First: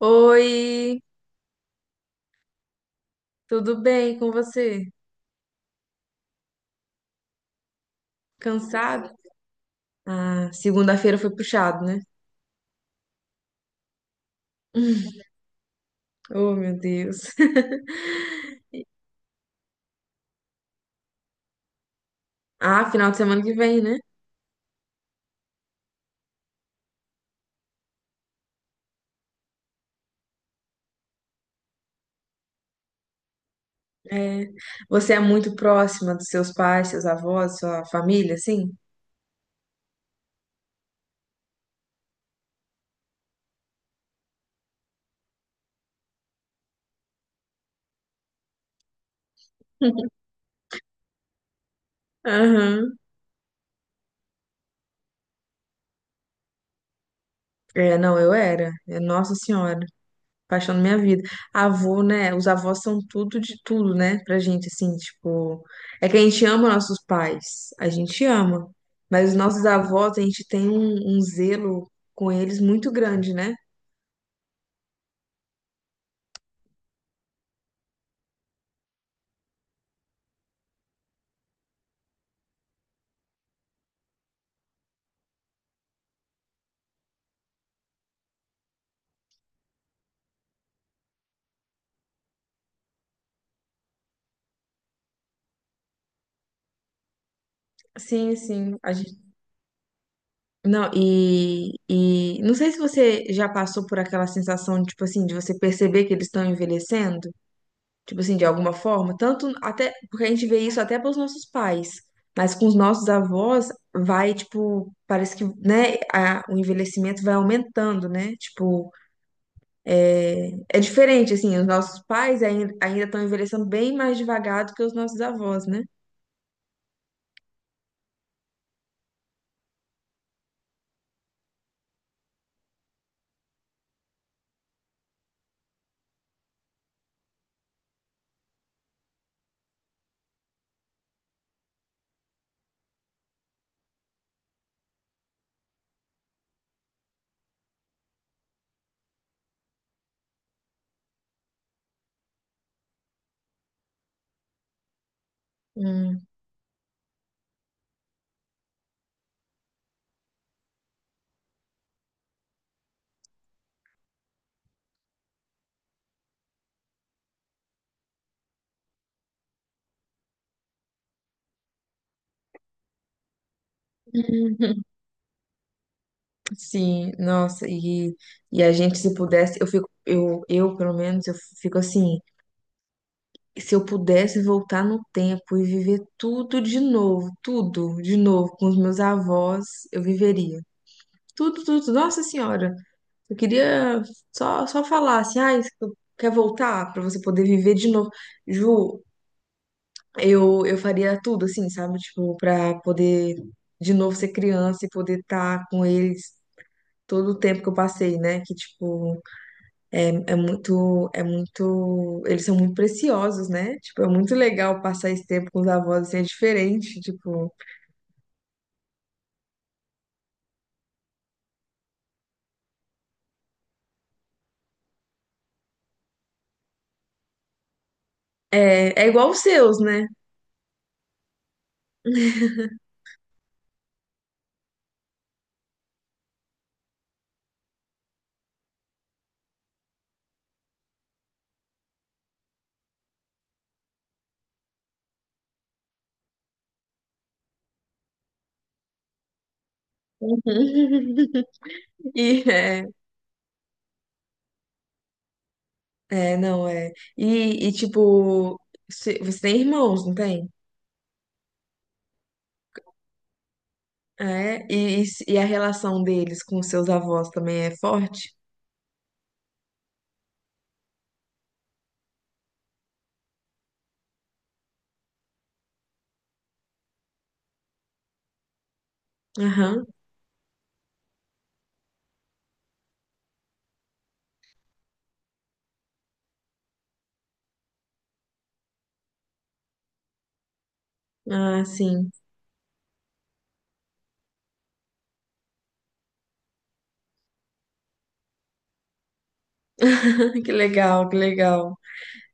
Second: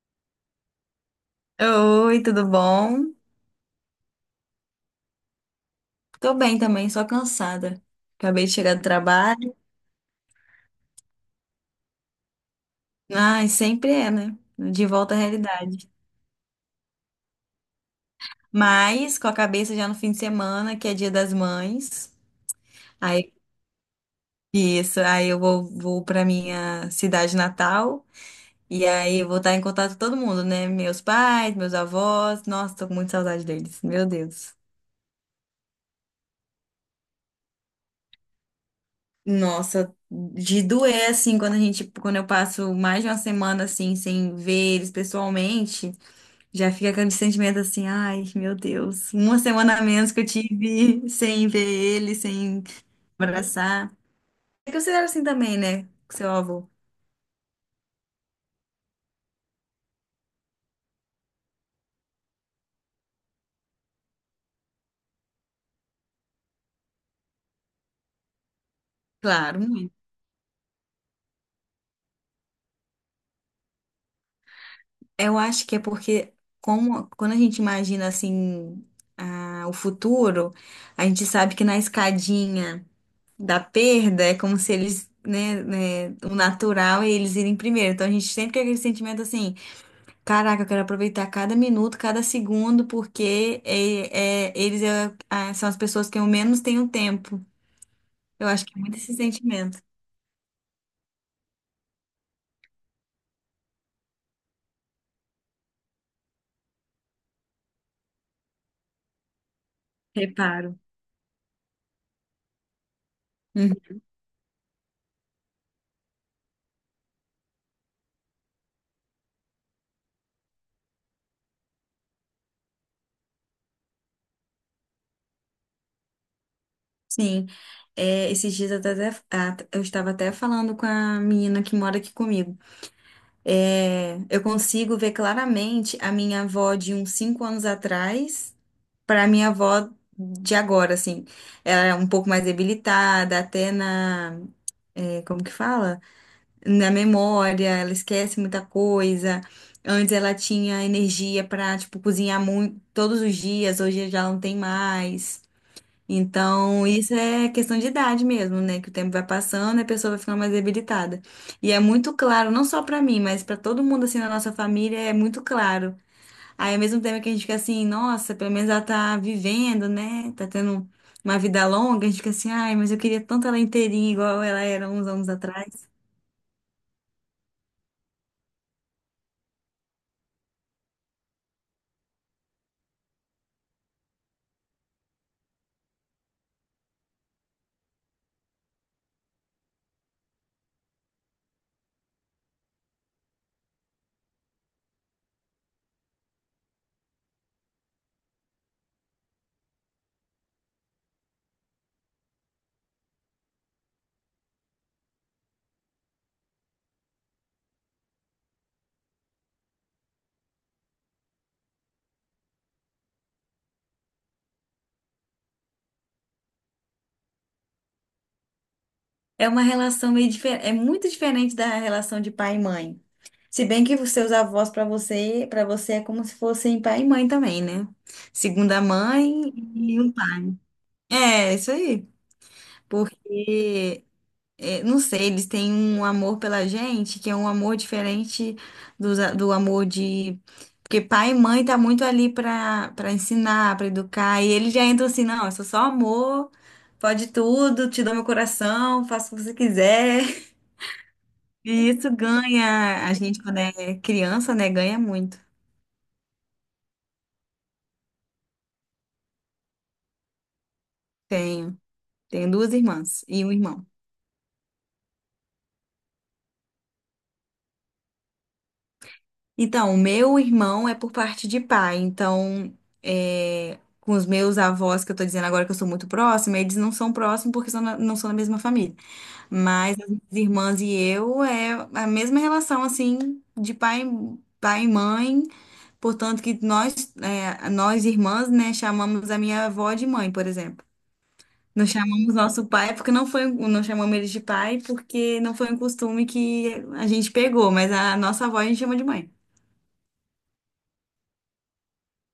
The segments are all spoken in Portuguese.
Oi, Oi, tudo bom? tudo bem com você? Tô bem também, só cansada. Acabei de chegar do Cansado? trabalho. Ah, segunda-feira foi puxado, né? Ai, sempre é, né? De volta à realidade. Oh, meu Deus. Mas com a cabeça já no fim de semana, que é Dia das Mães. Ah, final de Aí, semana que vem, né? isso, aí eu vou pra minha cidade natal. E aí eu vou estar em contato com todo mundo, né? Meus pais, meus avós. Nossa, tô com muita saudade deles. Meu É. Deus. Você é muito próxima dos seus pais, seus avós, sua família, assim? Nossa, de doer assim quando quando eu passo mais de uma semana assim sem ver eles pessoalmente. Já fica aquele sentimento assim, ai, meu Deus, uma semana a menos que eu tive sem ver ele, sem Aham. abraçar. É que você era assim também, né, com seu avô? É, não, eu era. É, Nossa Senhora. Paixão da minha vida. Avô, né? Os avós são tudo de tudo, né? Pra gente, assim, tipo. É que a gente ama nossos pais, a gente ama. Mas os Claro, nossos muito. avós, a gente tem um zelo com eles muito grande, né? Eu acho que é porque como, quando a gente imagina assim o futuro, a gente sabe que na escadinha da perda é como se eles, né, o natural é eles irem primeiro. Então a gente sempre tem aquele sentimento assim. Caraca, eu quero aproveitar cada minuto, cada segundo, porque eles são as pessoas que eu menos tenho tempo. Sim, Eu acho que sim. é A muito esse gente... sentimento. Não, e não sei se você já passou por aquela sensação, tipo assim, de você perceber que eles estão envelhecendo. Tipo assim, de alguma forma, tanto até porque a gente vê Reparo. isso até pelos nossos pais, mas com os nossos avós Uhum. vai, tipo, parece que, né, o envelhecimento vai aumentando, né? Tipo, é é diferente, assim, os nossos pais ainda estão envelhecendo bem mais devagar do que os nossos avós, né? Sim. É, esses dias eu, até, eu estava até falando com a menina que mora aqui comigo. É, eu consigo ver claramente a minha avó de uns cinco anos atrás para a minha avó de agora, assim. Ela é um pouco mais debilitada, até na. É, como que fala? Na memória, ela esquece muita coisa. Antes ela tinha energia para, tipo, cozinhar muito todos os dias, hoje já não tem mais. Hum. Então, isso é questão de idade mesmo, né? Que o tempo vai passando e a pessoa vai ficando mais debilitada. E é muito claro, não só para mim, mas para todo mundo assim na nossa família, é muito claro. Aí, ao mesmo tempo que a gente fica assim, nossa, pelo menos ela tá vivendo, né? Tá tendo uma vida longa, a gente fica assim, ai, mas eu queria tanto ela inteirinha igual ela era uns anos atrás. Sim, nossa, e a gente se pudesse, eu fico, eu pelo menos, eu fico assim, se eu pudesse voltar no tempo e viver tudo de novo com os meus avós, eu viveria. Tudo, tudo. Nossa Senhora, eu queria só falar assim, ah, isso que quer voltar pra você poder viver de novo. Ju, eu faria tudo assim, sabe? Tipo, pra poder de novo ser criança e poder estar com eles todo o tempo que eu passei, né? Que tipo é muito, é muito, eles são muito preciosos, né? Tipo, é muito legal passar esse tempo com os avós, assim, é diferente, tipo, É uma relação meio diferente, é muito diferente da relação de pai e mãe. Se bem que os seus avós para você é como se fossem pai e mãe também, né? Segunda é, é igual os mãe seus, e né? um pai. É, isso aí. Porque, é, não sei, eles têm um amor pela gente que é um amor diferente dos do, amor de. Porque pai e mãe tá muito ali para ensinar, para educar, e eles já entram assim, não, eu sou só amor, pode tudo, te dou meu coração, faço o que você Uhum. quiser. E isso E, é, ganha, a gente quando é criança, né, ganha muito. é, não, é. E, tipo, você tem irmãos, não tem? Tenho, tenho duas irmãs e um irmão. É, e se- e a relação deles com os seus avós também é forte? Então, o meu irmão é por parte de pai, então, é, com os meus avós, que eu tô dizendo agora que eu sou muito próxima, eles não são próximos porque são não são da mesma família. Aham. Mas as minhas irmãs e eu é a mesma relação, assim, de pai, pai e mãe, portanto que nós irmãs, né, chamamos a minha avó de mãe, por exemplo. Ah, Não sim. chamamos nosso pai porque não foi, não chamamos ele de pai porque não foi um costume que a gente pegou, mas a nossa avó a gente chama de mãe. Que legal, que legal.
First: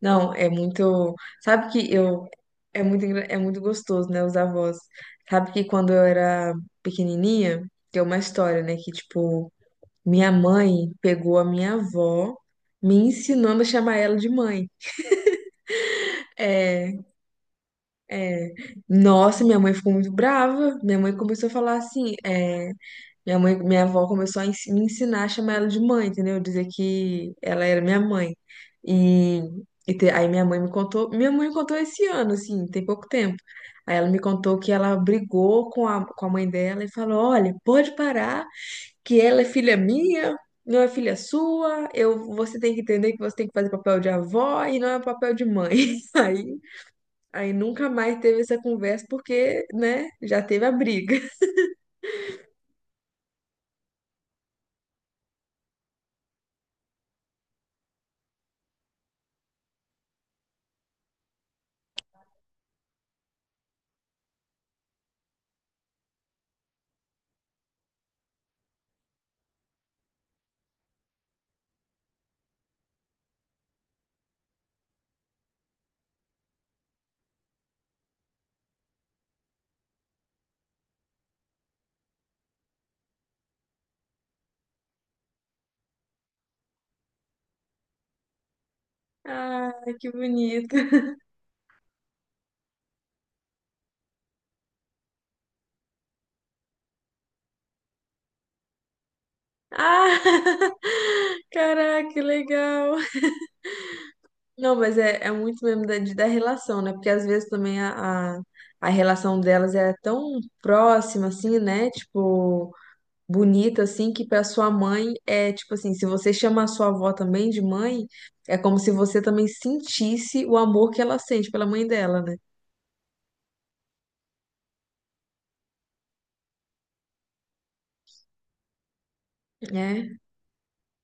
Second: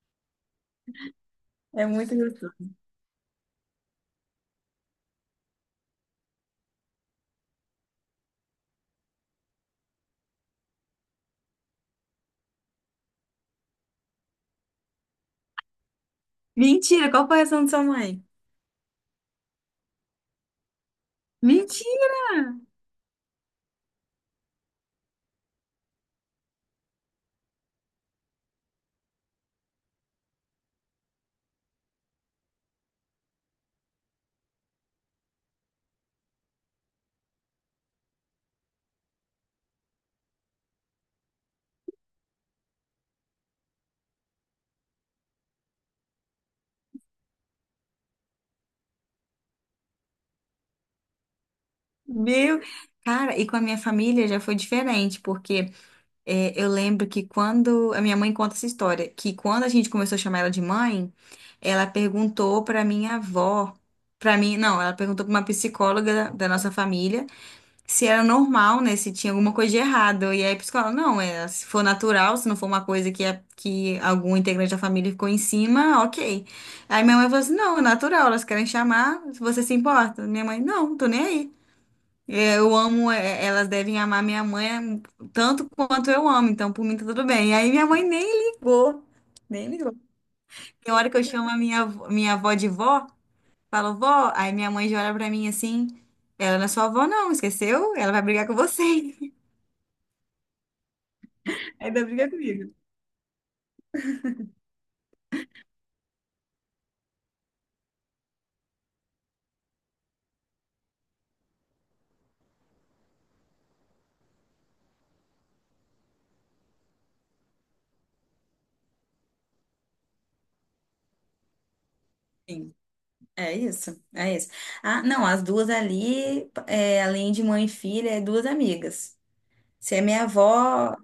Não, é muito. Sabe É que muito eu. gostoso. É muito, é muito gostoso, né? Os avós. Sabe que quando eu era pequenininha, tem uma história, né? Que, tipo, minha mãe pegou a minha avó me ensinando a chamar ela de mãe. É, Mentira, qual foi a reação da sua mãe? é. Nossa, minha mãe ficou muito brava. Minha mãe começou a falar assim. Mentira! "É, minha mãe, minha avó começou a me ensinar a chamar ela de mãe, entendeu? Dizer que ela era minha mãe. E, aí minha mãe me contou, esse ano, assim, tem pouco tempo. Aí ela me contou que ela brigou com a mãe dela e falou: Olha, pode parar, que ela é filha minha, não é filha sua, eu, você tem que entender que você tem que fazer papel de avó e não é papel de mãe. Aí, aí nunca mais teve essa conversa porque, né, já teve a briga. Meu. Cara, e com a minha família já foi diferente, porque é, eu lembro que quando. A minha mãe conta essa história, que quando a gente começou a chamar ela de mãe, ela perguntou pra minha avó, pra mim, não, ela perguntou pra uma psicóloga da nossa família. Se era normal, né? Se tinha alguma coisa de errado. E aí a psicóloga, não, é, se for natural, se não for uma coisa que, é, que algum integrante da família ficou em cima, ok. Aí minha mãe falou assim, não, é natural, elas querem chamar, se você se importa. Minha mãe, não, tô nem aí. É, eu amo, é, elas devem amar minha mãe tanto quanto eu amo, então por mim tá tudo bem. Aí minha mãe nem ligou, nem Ai, ligou. que bonito. Tem hora que eu chamo a minha avó de vó, falo vó, aí minha mãe já olha pra mim assim, ela não é sua avó não, esqueceu? Ela vai brigar com você. Ah, Ainda caraca, que briga comigo. legal. Não, mas é, é muito mesmo da relação, né? Porque às vezes também a relação delas é tão próxima, assim, né? Tipo, bonita, assim, que pra sua mãe é tipo assim: se você chama a sua avó também de mãe, é como se você também sentisse o amor que ela sente pela mãe dela, né? Sim, é isso, é isso. Ah, não, as duas ali, é, além de mãe e filha, é duas amigas. Se a É. minha avó,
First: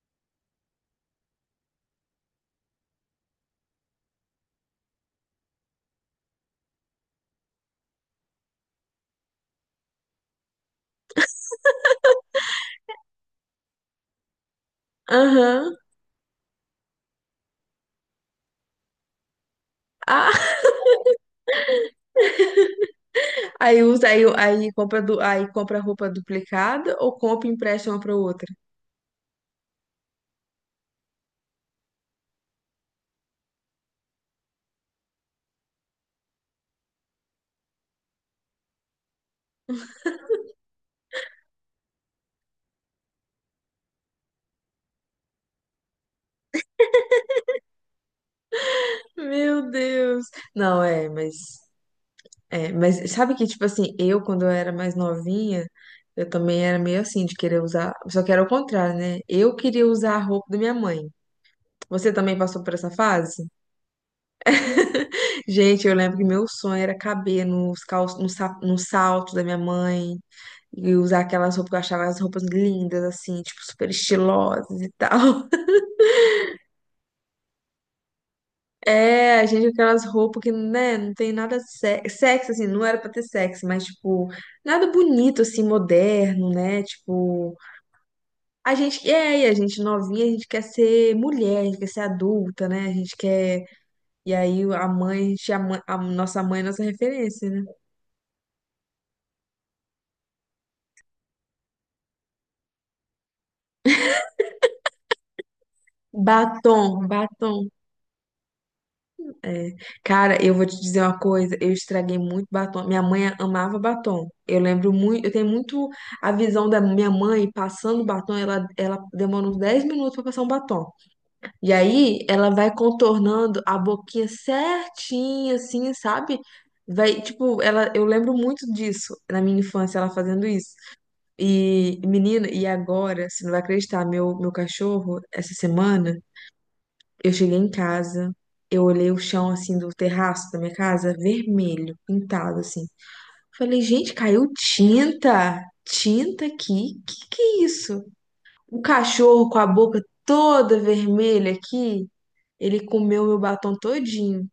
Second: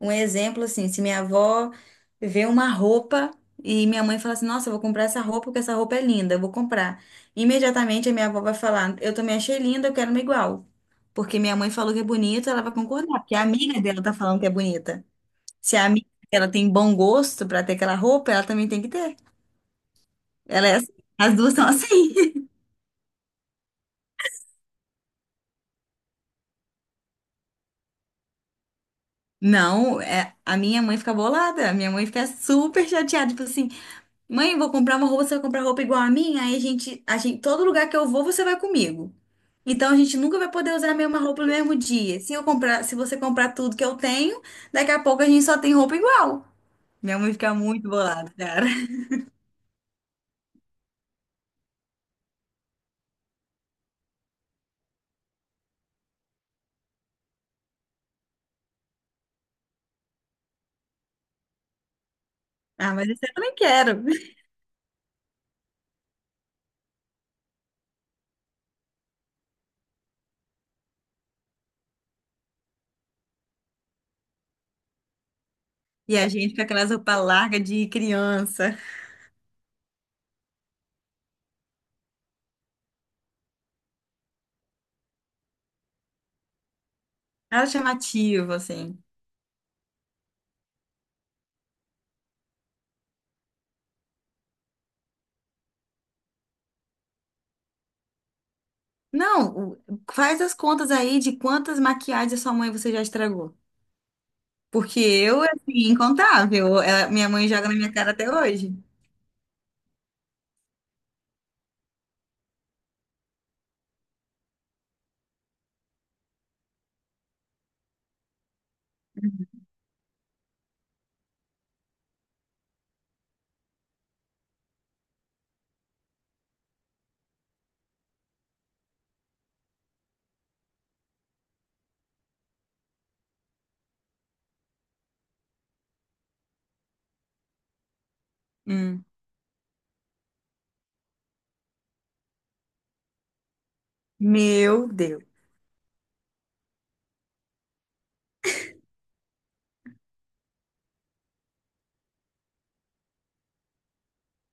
um exemplo assim, se minha avó vê uma roupa e minha mãe fala assim, nossa, eu vou comprar essa roupa porque essa roupa é linda, eu vou comprar. Imediatamente a minha avó vai falar, eu também achei linda, eu quero uma igual. Porque minha mãe falou que é bonita, ela vai concordar, porque a amiga dela tá falando que é bonita. Aham. Se a amiga dela tem bom gosto para ter aquela roupa, ela também tem que ter. Ah, Ela é assim. As duas são assim. aí usa, aí, aí compra, aí compra roupa duplicada ou compra e empresta uma pra outra? Não, é, a minha mãe fica bolada. A minha mãe fica super chateada. Tipo assim, mãe, vou comprar uma roupa, você vai comprar roupa igual a minha? Aí a gente, todo lugar que eu vou, você vai comigo. Então a gente nunca vai poder usar a mesma roupa no mesmo dia. Se eu comprar, se você comprar tudo que eu tenho, daqui a pouco a gente só tem roupa igual. Minha mãe fica muito bolada, cara. Meu Deus. Não, é, mas sabe que tipo assim, eu quando eu era mais novinha, eu também era meio assim de querer usar, só que era o contrário, né? Eu queria usar a roupa da minha mãe. Você também passou por essa Ah, mas isso eu fase? também quero. Gente, eu lembro que meu sonho era caber nos calços, no, no salto da minha mãe e usar aquelas roupas que eu achava as roupas lindas assim, tipo super estilosas e tal. E a gente com aquelas roupas largas de criança. É, a gente com aquelas roupas que, né, não tem nada sexy, assim, não era pra ter sexo, mas, tipo, nada bonito, assim, moderno, né, tipo, Nada chamativo, a assim. gente, é, e a gente novinha, a gente quer ser mulher, a gente quer ser adulta, né, a gente quer, e aí a mãe, a, a nossa mãe é nossa referência, né, Não, o- faz as contas aí de quantas maquiagens sua mãe você já estragou. Porque eu, assim, incontável. batom, Ela- minha mãe batom. joga na minha cara até hoje. É. Cara, eu vou te dizer uma coisa, eu estraguei muito batom. Minha mãe amava batom. Eu lembro muito, eu tenho muito a visão da minha mãe passando batom, ela demora uns 10 minutos pra passar um batom. E aí ela vai contornando a boquinha certinha assim, sabe? Vai, tipo, ela, eu lembro muito disso na minha infância, ela fazendo isso. E menina, e agora, você não vai acreditar, meu cachorro essa semana eu cheguei em casa, eu Hum. olhei o chão assim do terraço da minha casa, vermelho, pintado assim. Falei, gente, caiu Meu Deus. tinta, tinta aqui. Que é isso? O cachorro com a boca toda vermelha aqui, ele comeu meu batom todinho.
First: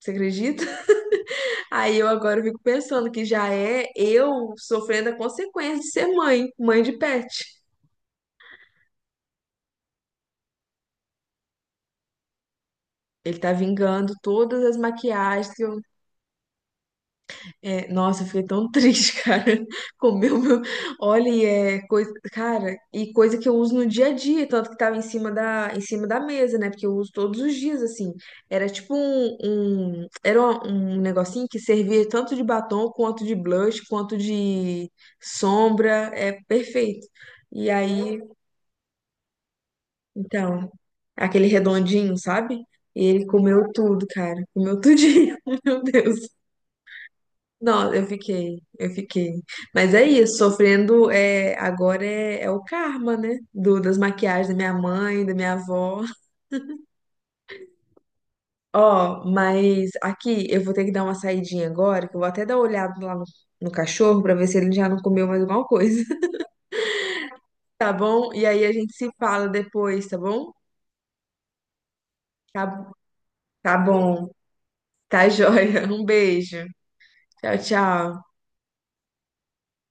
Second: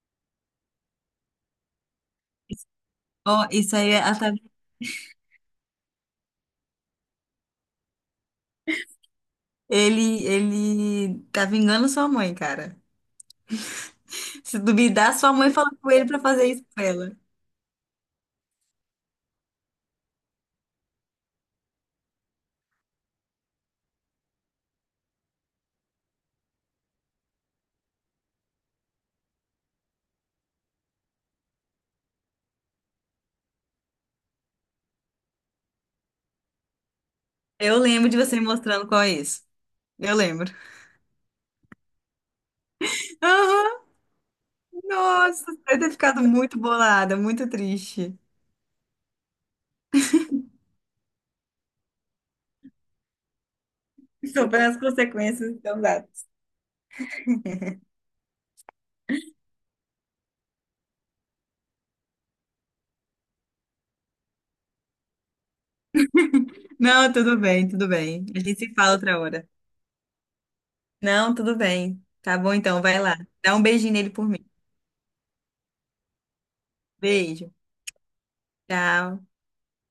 Você acredita? Aí eu agora fico pensando que Ó, já isso é aí, eu sofrendo a consequência de ser mãe, mãe de pet. ele tá vingando sua mãe, cara. Ele tá vingando Se todas as duvidar, sua mãe maquiagens, que falou eu com ele pra fazer isso com ela. é, nossa, eu fiquei tão triste, cara. Comeu meu. Olha, e é coisa. Cara, e coisa que eu uso no dia a dia, tanto que tava em cima da mesa, né? Porque eu uso todos os dias, assim. Era tipo um. Era um negocinho que servia tanto de batom, quanto de blush, quanto de sombra. É perfeito. E Eu lembro de aí, você me mostrando qual é isso. Eu lembro. então, aquele redondinho, sabe? E ele Aham, comeu tudo, cara. Comeu tudinho. nossa, você deve Meu ter Deus. ficado muito bolada, muito Não, eu triste. fiquei, eu fiquei. Mas é isso, sofrendo é, agora é, é o karma, né? Do, das maquiagens da Sobre minha as mãe, da consequências minha então avó. dá. Ó, mas aqui eu vou ter que dar uma saidinha agora, que eu vou até dar uma olhada lá no cachorro pra ver se ele já não comeu mais alguma coisa, Não, tudo bem, tudo tá bem. bom? A E gente aí a se gente fala se outra fala hora. depois, tá bom? Não, tudo bem. Tá bom então, Tá, vai lá. Dá um tá beijinho nele por bom, mim. tá joia. Um beijo. Beijo. Tchau, tchau. Tchau.